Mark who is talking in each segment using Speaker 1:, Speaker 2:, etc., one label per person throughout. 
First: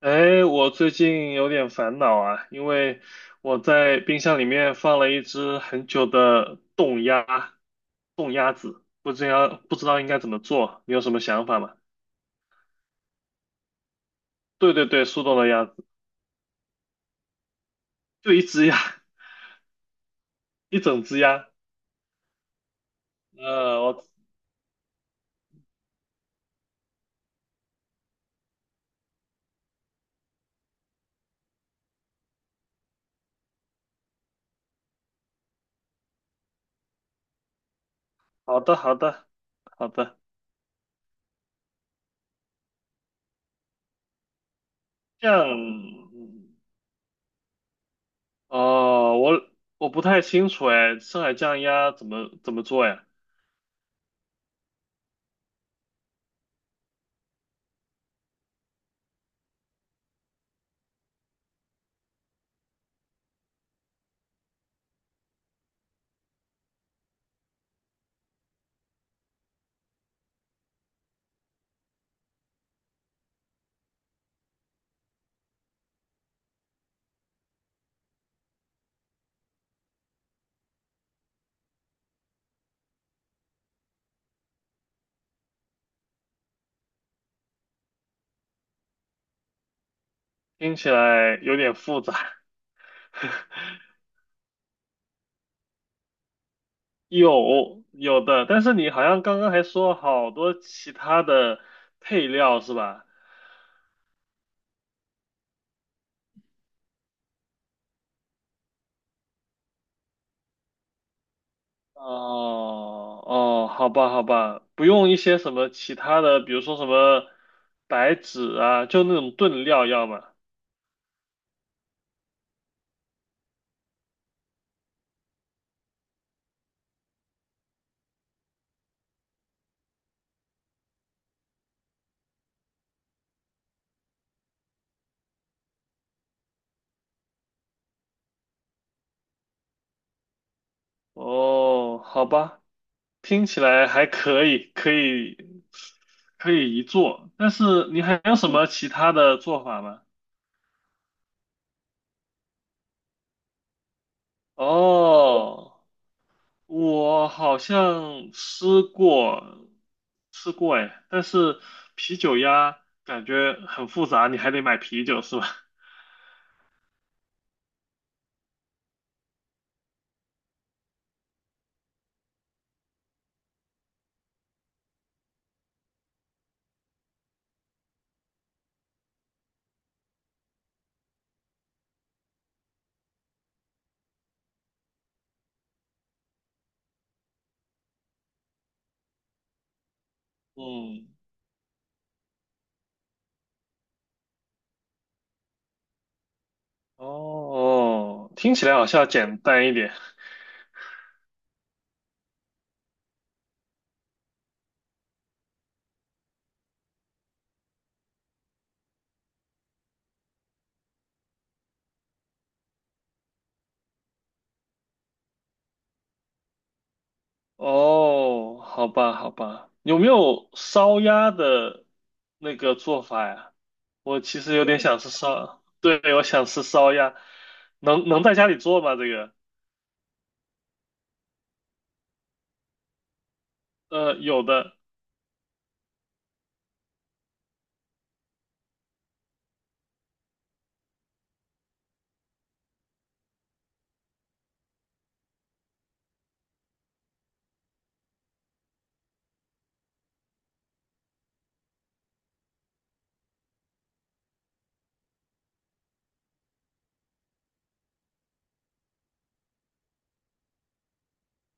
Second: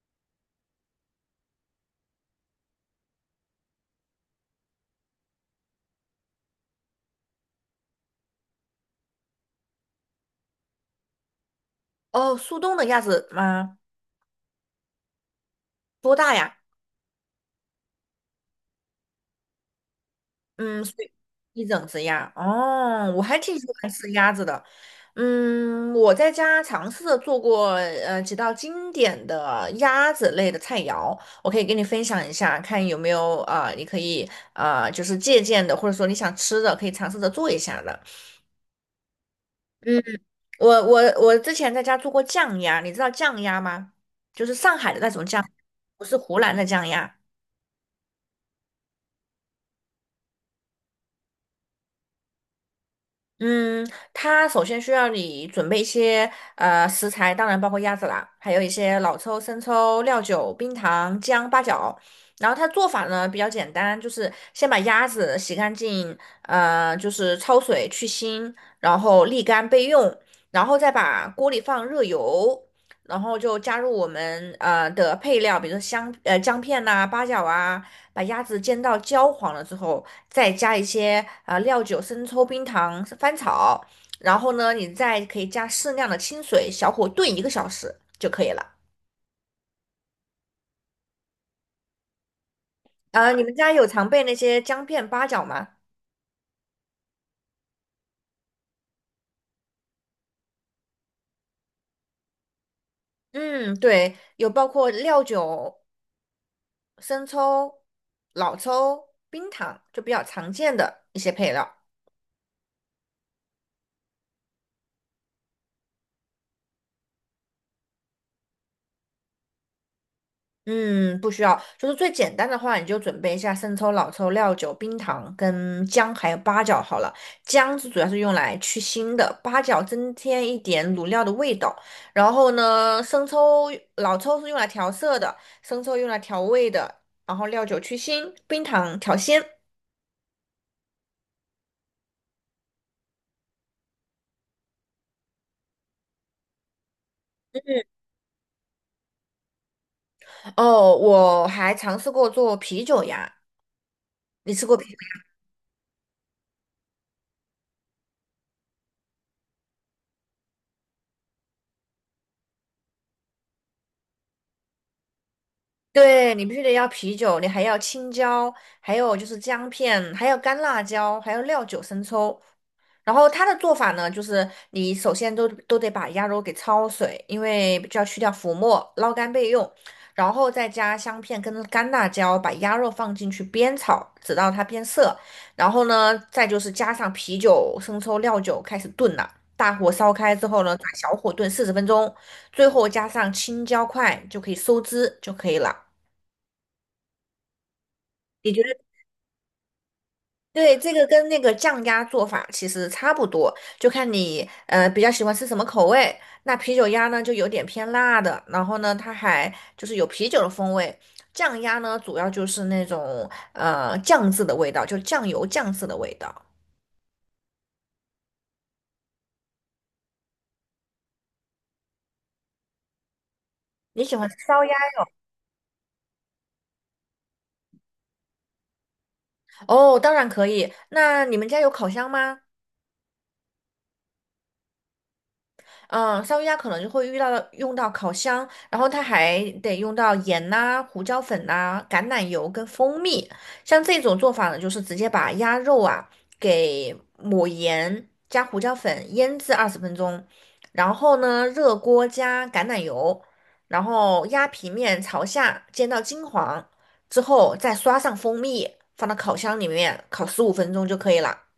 Speaker 1: 哎，我最近有点烦恼啊，因为我在冰箱里面放了一只很久的冻鸭，冻鸭子，不知道应该怎么做，你有什么想法吗？
Speaker 2: 哦，速冻的鸭子吗？
Speaker 1: 对对对，速冻的鸭子，
Speaker 2: 多大呀？
Speaker 1: 就一只鸭，一
Speaker 2: 嗯，所
Speaker 1: 整
Speaker 2: 以
Speaker 1: 只鸭。
Speaker 2: 一整只鸭。哦，我还挺喜欢
Speaker 1: 我
Speaker 2: 吃鸭子的。嗯，我在家尝试着做过几道经典的鸭子类的菜肴，我可以跟你分享一下，看有没有啊、你可以啊就是借鉴的，或者说你想吃的，可以尝试着做一下的。
Speaker 1: 好的好的好
Speaker 2: 嗯，
Speaker 1: 的，
Speaker 2: 我之前在家做过酱鸭，你知道酱鸭吗？就是上海的那种
Speaker 1: 这
Speaker 2: 酱，
Speaker 1: 样，
Speaker 2: 不是湖南的酱鸭。
Speaker 1: 哦，我不太清楚哎，上海酱鸭怎么做呀？
Speaker 2: 嗯，它首先需要你准备一些食材，当然包括鸭子啦，还有一些老抽、生抽、料酒、冰糖、姜、八角。然后它做法呢比较简单，就是先把鸭子洗干净，就是焯水去腥，然后沥干备用，然后再把锅里放热油，然后就加入我们的配料，比如说姜片呐、八角啊，把鸭子煎到焦黄了之后。再加一些料酒、生抽、冰糖、翻炒，然后呢，你再可以加适量的清水，小火炖一个小时就可以了。
Speaker 1: 听起来有点复杂。
Speaker 2: 啊、你们 家有常备那些姜片、八角吗？
Speaker 1: 有的，但是你好像刚刚还说好多其他的配料是吧？
Speaker 2: 嗯，对，有包括料酒、生抽、老抽、冰糖，就比较常见的一些配料。
Speaker 1: 哦哦，好吧好吧，不用一些什么其他的，比如说什么白芷啊，就那种炖料要吗？
Speaker 2: 嗯，不需要，就是最简单的话，你就准备一下生抽、老抽、料酒、冰糖跟姜，还有八角好了。姜是主要是用来去腥的，八角增添一点卤料的味道。然后呢，生抽、老抽是用来调色的，生抽用来调味的，然后料酒去腥，冰糖调鲜。
Speaker 1: 哦，好吧，听起来还可以，可以一做，但
Speaker 2: 嗯
Speaker 1: 是你还有什么其他的做法吗？
Speaker 2: 哦，我还尝试过做啤酒呀，你吃过啤酒
Speaker 1: 哦。我好像吃过，吃过哎，但是啤酒鸭感觉很复杂，你还得买啤酒是吧？
Speaker 2: 对，你必须得要啤酒，你还要青椒，还有就是姜片，还有干辣椒，还有料酒、生抽。然后它的做法呢，就是你首先都得把鸭肉给焯水，因为就要去掉浮沫，捞干备用。然后再加香片跟干辣椒，把鸭肉放进去煸炒，直到它变色。然后呢，再就是加上啤酒、生抽、料酒开始炖了。大火烧开之后呢，转
Speaker 1: 嗯，
Speaker 2: 小火炖四十分钟，最后加上青椒块就可以收汁就可以了。
Speaker 1: 哦，听起来好像要简单一点。
Speaker 2: 对，这个跟那个酱鸭做法其实差不多，就看你比较喜欢吃什么口味。那啤酒鸭呢，就有点偏辣的，然后呢，它还就是有啤酒的风味。酱鸭呢，主要就是那种酱渍的味道，就酱油酱渍的味道。
Speaker 1: 哦，好吧，好吧，有没有烧鸭的那个做法呀？
Speaker 2: 你喜
Speaker 1: 我
Speaker 2: 欢吃
Speaker 1: 其实
Speaker 2: 烧
Speaker 1: 有
Speaker 2: 鸭？
Speaker 1: 点想吃烧，对，我想吃烧鸭，能在家里做吗？这个，
Speaker 2: 哦，当然可以。那你们家有烤箱吗？
Speaker 1: 有的，
Speaker 2: 嗯，烧鱼鸭可能就会遇到用到烤箱，然后它还得用到盐呐、胡椒粉呐、橄榄油跟蜂蜜。像这种做法呢，就是直接把鸭肉啊给抹盐加胡椒粉腌制20分钟，然后呢热锅加橄榄油，然后鸭皮面朝下煎到金黄之后，再刷上蜂蜜，放到烤箱里面烤15分钟就可以了。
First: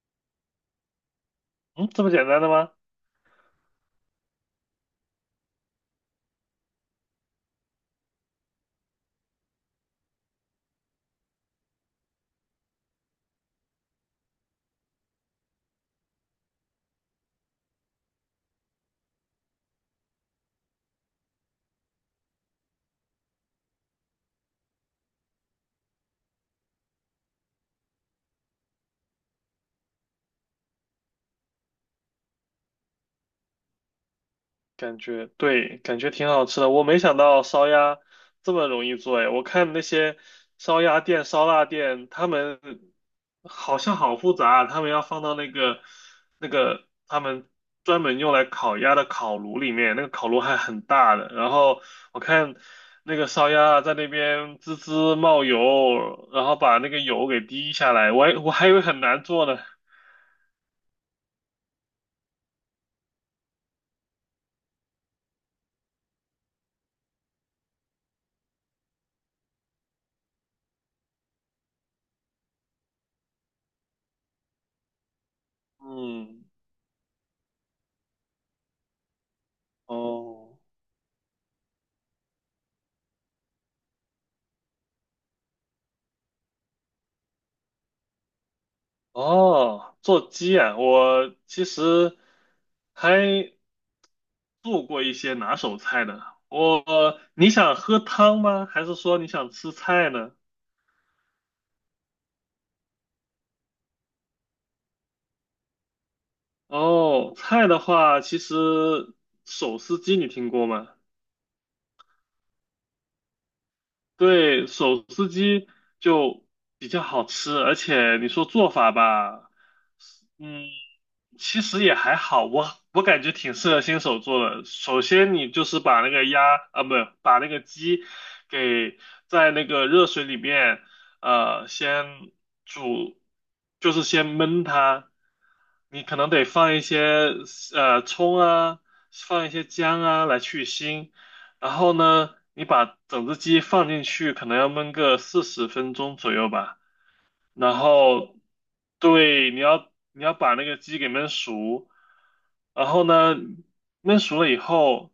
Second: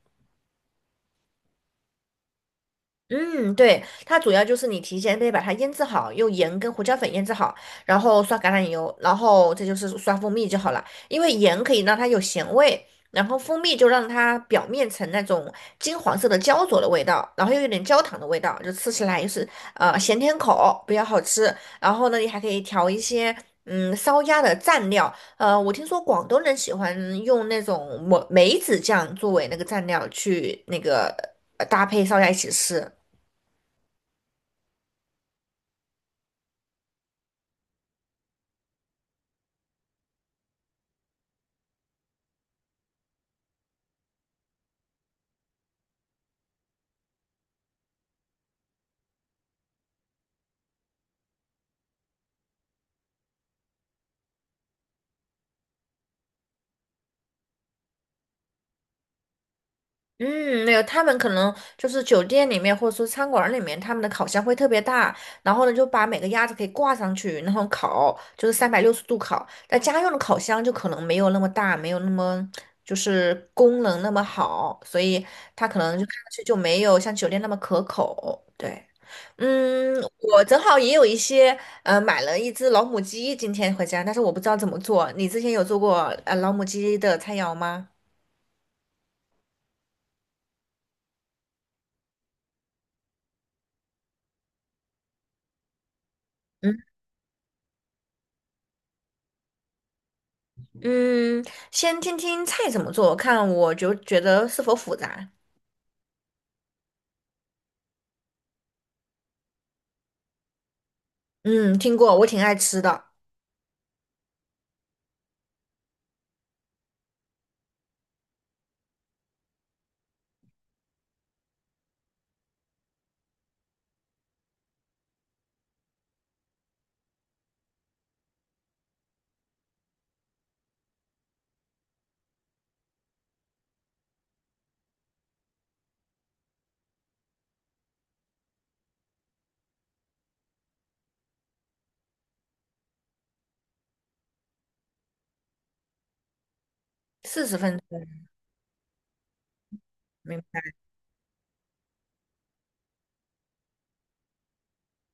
Speaker 1: 嗯，这么简单的吗？
Speaker 2: 嗯，对，它主要就是你提前得把它腌制好，用盐跟胡椒粉腌制好，然后刷橄榄油，然后这就是刷蜂蜜就好了。因为盐可以让它有咸味，然后蜂蜜就让它表面呈那种金黄色的焦灼的味道，然后又有点焦糖的味道，就吃起来就是咸甜口，比较好吃。然后呢，你还可以调一些烧鸭的蘸料，我听说广东人喜欢用那种梅子酱作为那个蘸料去那个搭配烧鸭一起吃。
Speaker 1: 感觉对，感觉挺好吃的。我没想到烧鸭这么容易做哎，我看那些烧鸭店、烧腊店，他们好像好复杂啊，他们要放到那个那个他们专门用来烤鸭的烤炉里面，那个烤炉还很大的。然后我看那个烧鸭在那边滋滋冒油，然后把那个油给滴下来，我还以为很难做呢。
Speaker 2: 嗯，没有，他们可能就是酒店里面或者说餐馆里面，他们的烤箱会特别大，然后呢就把每个鸭子可以挂上去，然后烤，就是360度烤。但家用的烤箱就可能没有那么大，没有那么就是功能那么好，所以它可能就看上去
Speaker 1: 嗯，
Speaker 2: 就没有像酒店那么可口。对，嗯，我
Speaker 1: 哦。
Speaker 2: 正好也有一些买了一只老母鸡今天回家，但是我不知道怎么做。你之前有做过老母鸡的菜肴吗？
Speaker 1: 哦，做鸡啊，我其实还做过一些拿手菜的。
Speaker 2: 嗯。
Speaker 1: 我，你想喝汤吗？还是说你想吃菜呢？
Speaker 2: 嗯，先听听菜怎么做，看我就觉得是否复杂。
Speaker 1: 哦，菜的话，其实手撕鸡你听过吗？
Speaker 2: 嗯，听过，我挺爱吃的，
Speaker 1: 对，手撕鸡就比较好吃，而且你说做法吧，嗯，其实也还好，我感觉挺适合新手做的。首先，你就是把那个鸭啊，不，把那个鸡给在那个热水里面，先煮，就是先焖它。你可能得放一些葱啊，放一些姜啊来去腥。然后呢，你把整只鸡放进去，可能要焖个40分钟左右吧。
Speaker 2: 四十
Speaker 1: 然
Speaker 2: 分钟，
Speaker 1: 后，对，你要
Speaker 2: 明
Speaker 1: 把那
Speaker 2: 白。
Speaker 1: 个鸡给焖熟。然后呢，焖熟了以后，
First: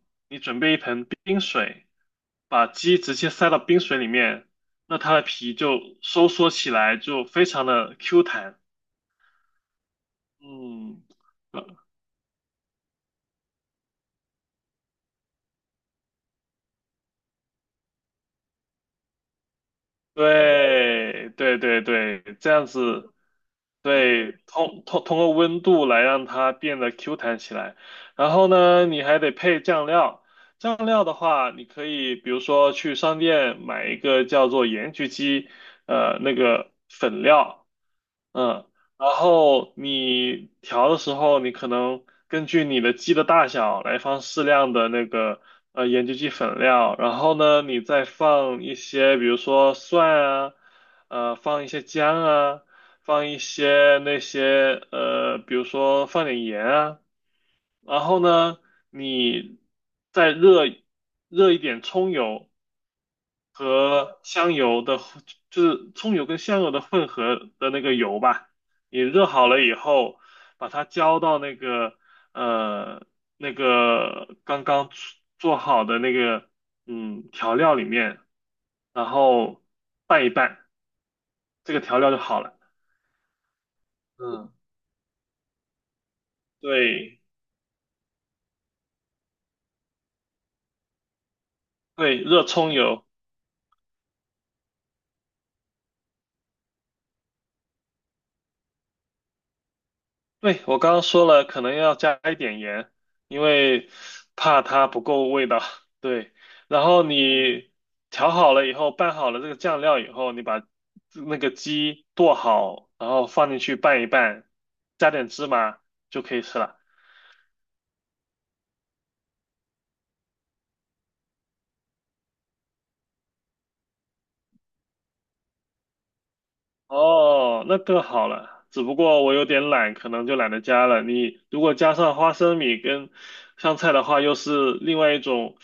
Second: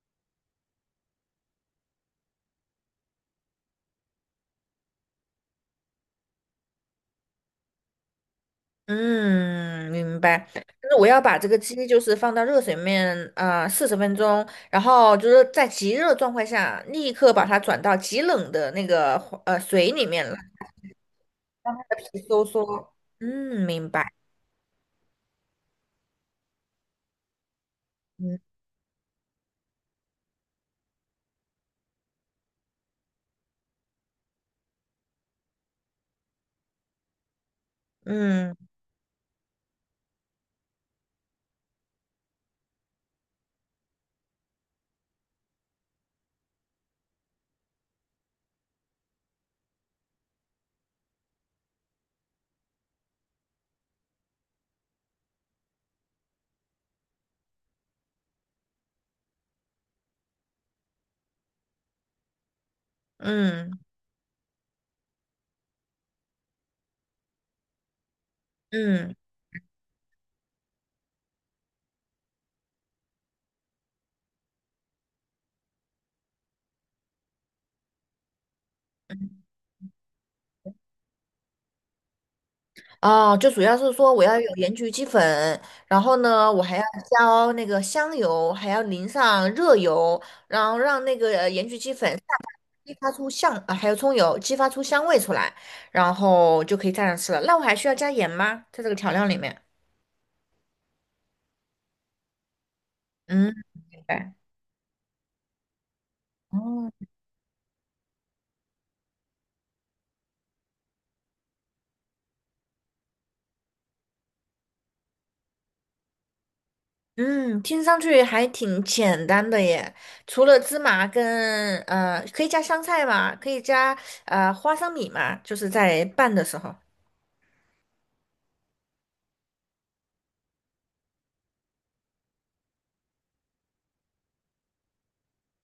Speaker 1: 冰水，把鸡直接塞到冰水里面，那它的皮就收缩起来，就非常的 Q 弹。
Speaker 2: 嗯，明白。但是
Speaker 1: 嗯，
Speaker 2: 我要把这个鸡就是放到热水面啊四十分钟，然后就是在极热状态下，立刻把它转到极冷的那个水里面了，
Speaker 1: 对对
Speaker 2: 让
Speaker 1: 对
Speaker 2: 它的
Speaker 1: 对，
Speaker 2: 皮收
Speaker 1: 这样
Speaker 2: 缩。
Speaker 1: 子，
Speaker 2: 嗯，明白。
Speaker 1: 对，通过温度来让它变得 Q 弹起来。然
Speaker 2: 嗯
Speaker 1: 后呢，你还得配酱料。酱料的话，你可以比如说去商店买一个叫做盐焗鸡，那个粉料，
Speaker 2: 嗯
Speaker 1: 嗯，然后你调的时候，你可能根据你的鸡的大小来放适量的那个盐焗鸡粉料，然后呢，你再放一些，比如说蒜啊，放一些姜啊，放一些那些比如说放点盐啊，然后呢，你再热一点葱油，
Speaker 2: 嗯
Speaker 1: 和香油的就是葱油跟香油的混合的那个油吧。你
Speaker 2: 嗯，
Speaker 1: 热好了以后，把它浇到那个呃那个刚刚做好的那个嗯调料里面，然后拌一拌，这个调料就好了。
Speaker 2: 哦，就主要是说我要
Speaker 1: 嗯，
Speaker 2: 有盐焗鸡粉，然后呢，我还要
Speaker 1: 对
Speaker 2: 浇那个香油，还要淋上热油，然后让那个盐焗鸡粉
Speaker 1: 对，
Speaker 2: 散
Speaker 1: 热
Speaker 2: 发
Speaker 1: 葱
Speaker 2: 激
Speaker 1: 油。
Speaker 2: 发出香，啊，还有葱油激发出香味出来，然后就可以蘸着吃了。那我还需要加盐吗？在这个调料里面？
Speaker 1: 对，我刚刚说了，可能要加一点盐，因
Speaker 2: 嗯，
Speaker 1: 为
Speaker 2: 明白。
Speaker 1: 怕它不够味道。对，然
Speaker 2: 哦，
Speaker 1: 后你调好了以后，拌好了这个酱料以后，你把那个鸡剁好，然后放进去拌一拌，加点芝麻就可以吃了。
Speaker 2: 嗯，听上去还挺简单的耶。除了芝麻跟可以加香菜吗？可以加花生米嘛？就是在拌的时候。
Speaker 1: 哦，那更好了。只不过我有点懒，可能就懒得加了。你如果加上花生米跟香菜的话，又是另外一种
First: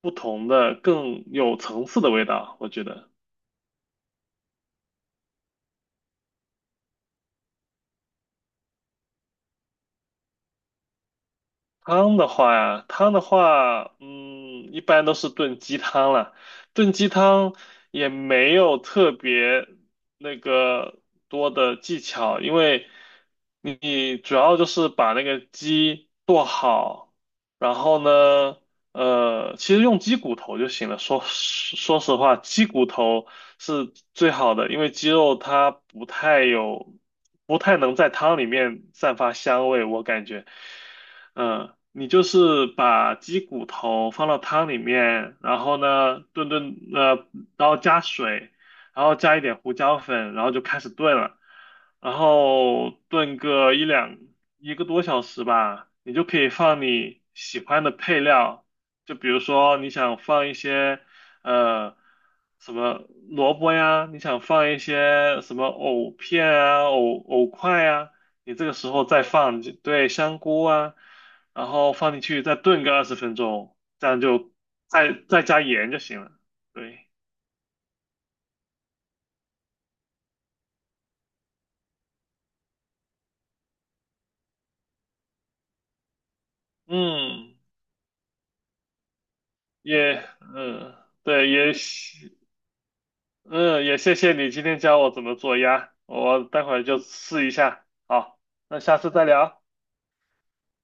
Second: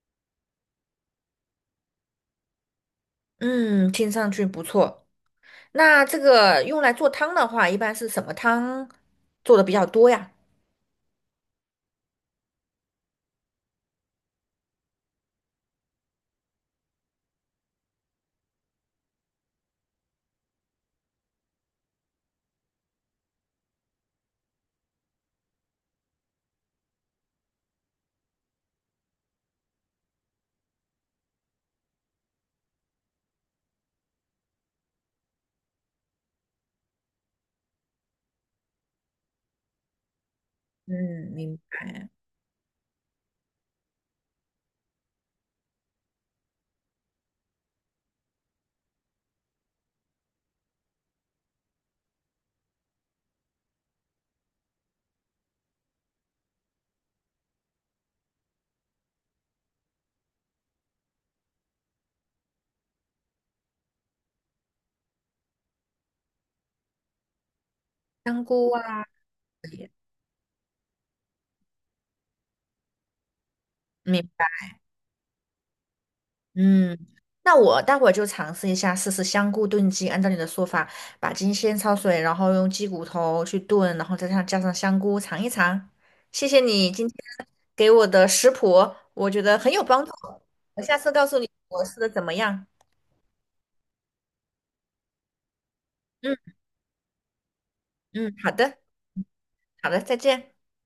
Speaker 1: 不同的、更有层次的味道，我觉得。
Speaker 2: 嗯，听上去不错。那这个用来做汤的话，一般是什么汤做的比较多呀？
Speaker 1: 汤的话呀，汤的话，嗯，一般都是炖鸡汤了。炖鸡汤也没有特别那个多的技巧，因为你主要就是把那个鸡剁好，然后呢，其实用鸡骨头就行了。说实话，鸡骨头是最好的，因为鸡肉它不太有，不太能在汤里面散发香味，我感觉。
Speaker 2: 嗯，明
Speaker 1: 嗯，
Speaker 2: 白。
Speaker 1: 你就是把鸡骨头放到汤里面，然后呢炖，然后加水，然后加一点胡椒粉，然后就开始炖了，然后炖个一个多小时吧，你就可以放你喜欢的配料，就比如说你想放一些呃什么萝卜呀，你想放一些什么藕片啊、藕块啊，
Speaker 2: 香
Speaker 1: 你这
Speaker 2: 菇
Speaker 1: 个时候
Speaker 2: 啊，
Speaker 1: 再放，对，香菇啊。然后放进去再炖个20分钟，这样
Speaker 2: 明
Speaker 1: 就
Speaker 2: 白。
Speaker 1: 再加盐就行了。
Speaker 2: 嗯，
Speaker 1: 对，
Speaker 2: 那我待会儿就尝试一下，试试香菇炖鸡。按照你的说法，把鸡先焯水，然后用鸡骨头去炖，然后再上加上香菇尝一尝。谢谢你今天
Speaker 1: 嗯，
Speaker 2: 给我的食谱，我觉得很有帮助。
Speaker 1: 也
Speaker 2: 我
Speaker 1: 嗯，
Speaker 2: 下次告诉你
Speaker 1: 对，也
Speaker 2: 我试的怎
Speaker 1: 谢
Speaker 2: 么样。
Speaker 1: 嗯也谢谢你今天教我怎么做鸭，
Speaker 2: 嗯
Speaker 1: 我待会儿就试一下。
Speaker 2: 嗯，
Speaker 1: 好，
Speaker 2: 好的
Speaker 1: 那下次再聊。
Speaker 2: 好的，再见。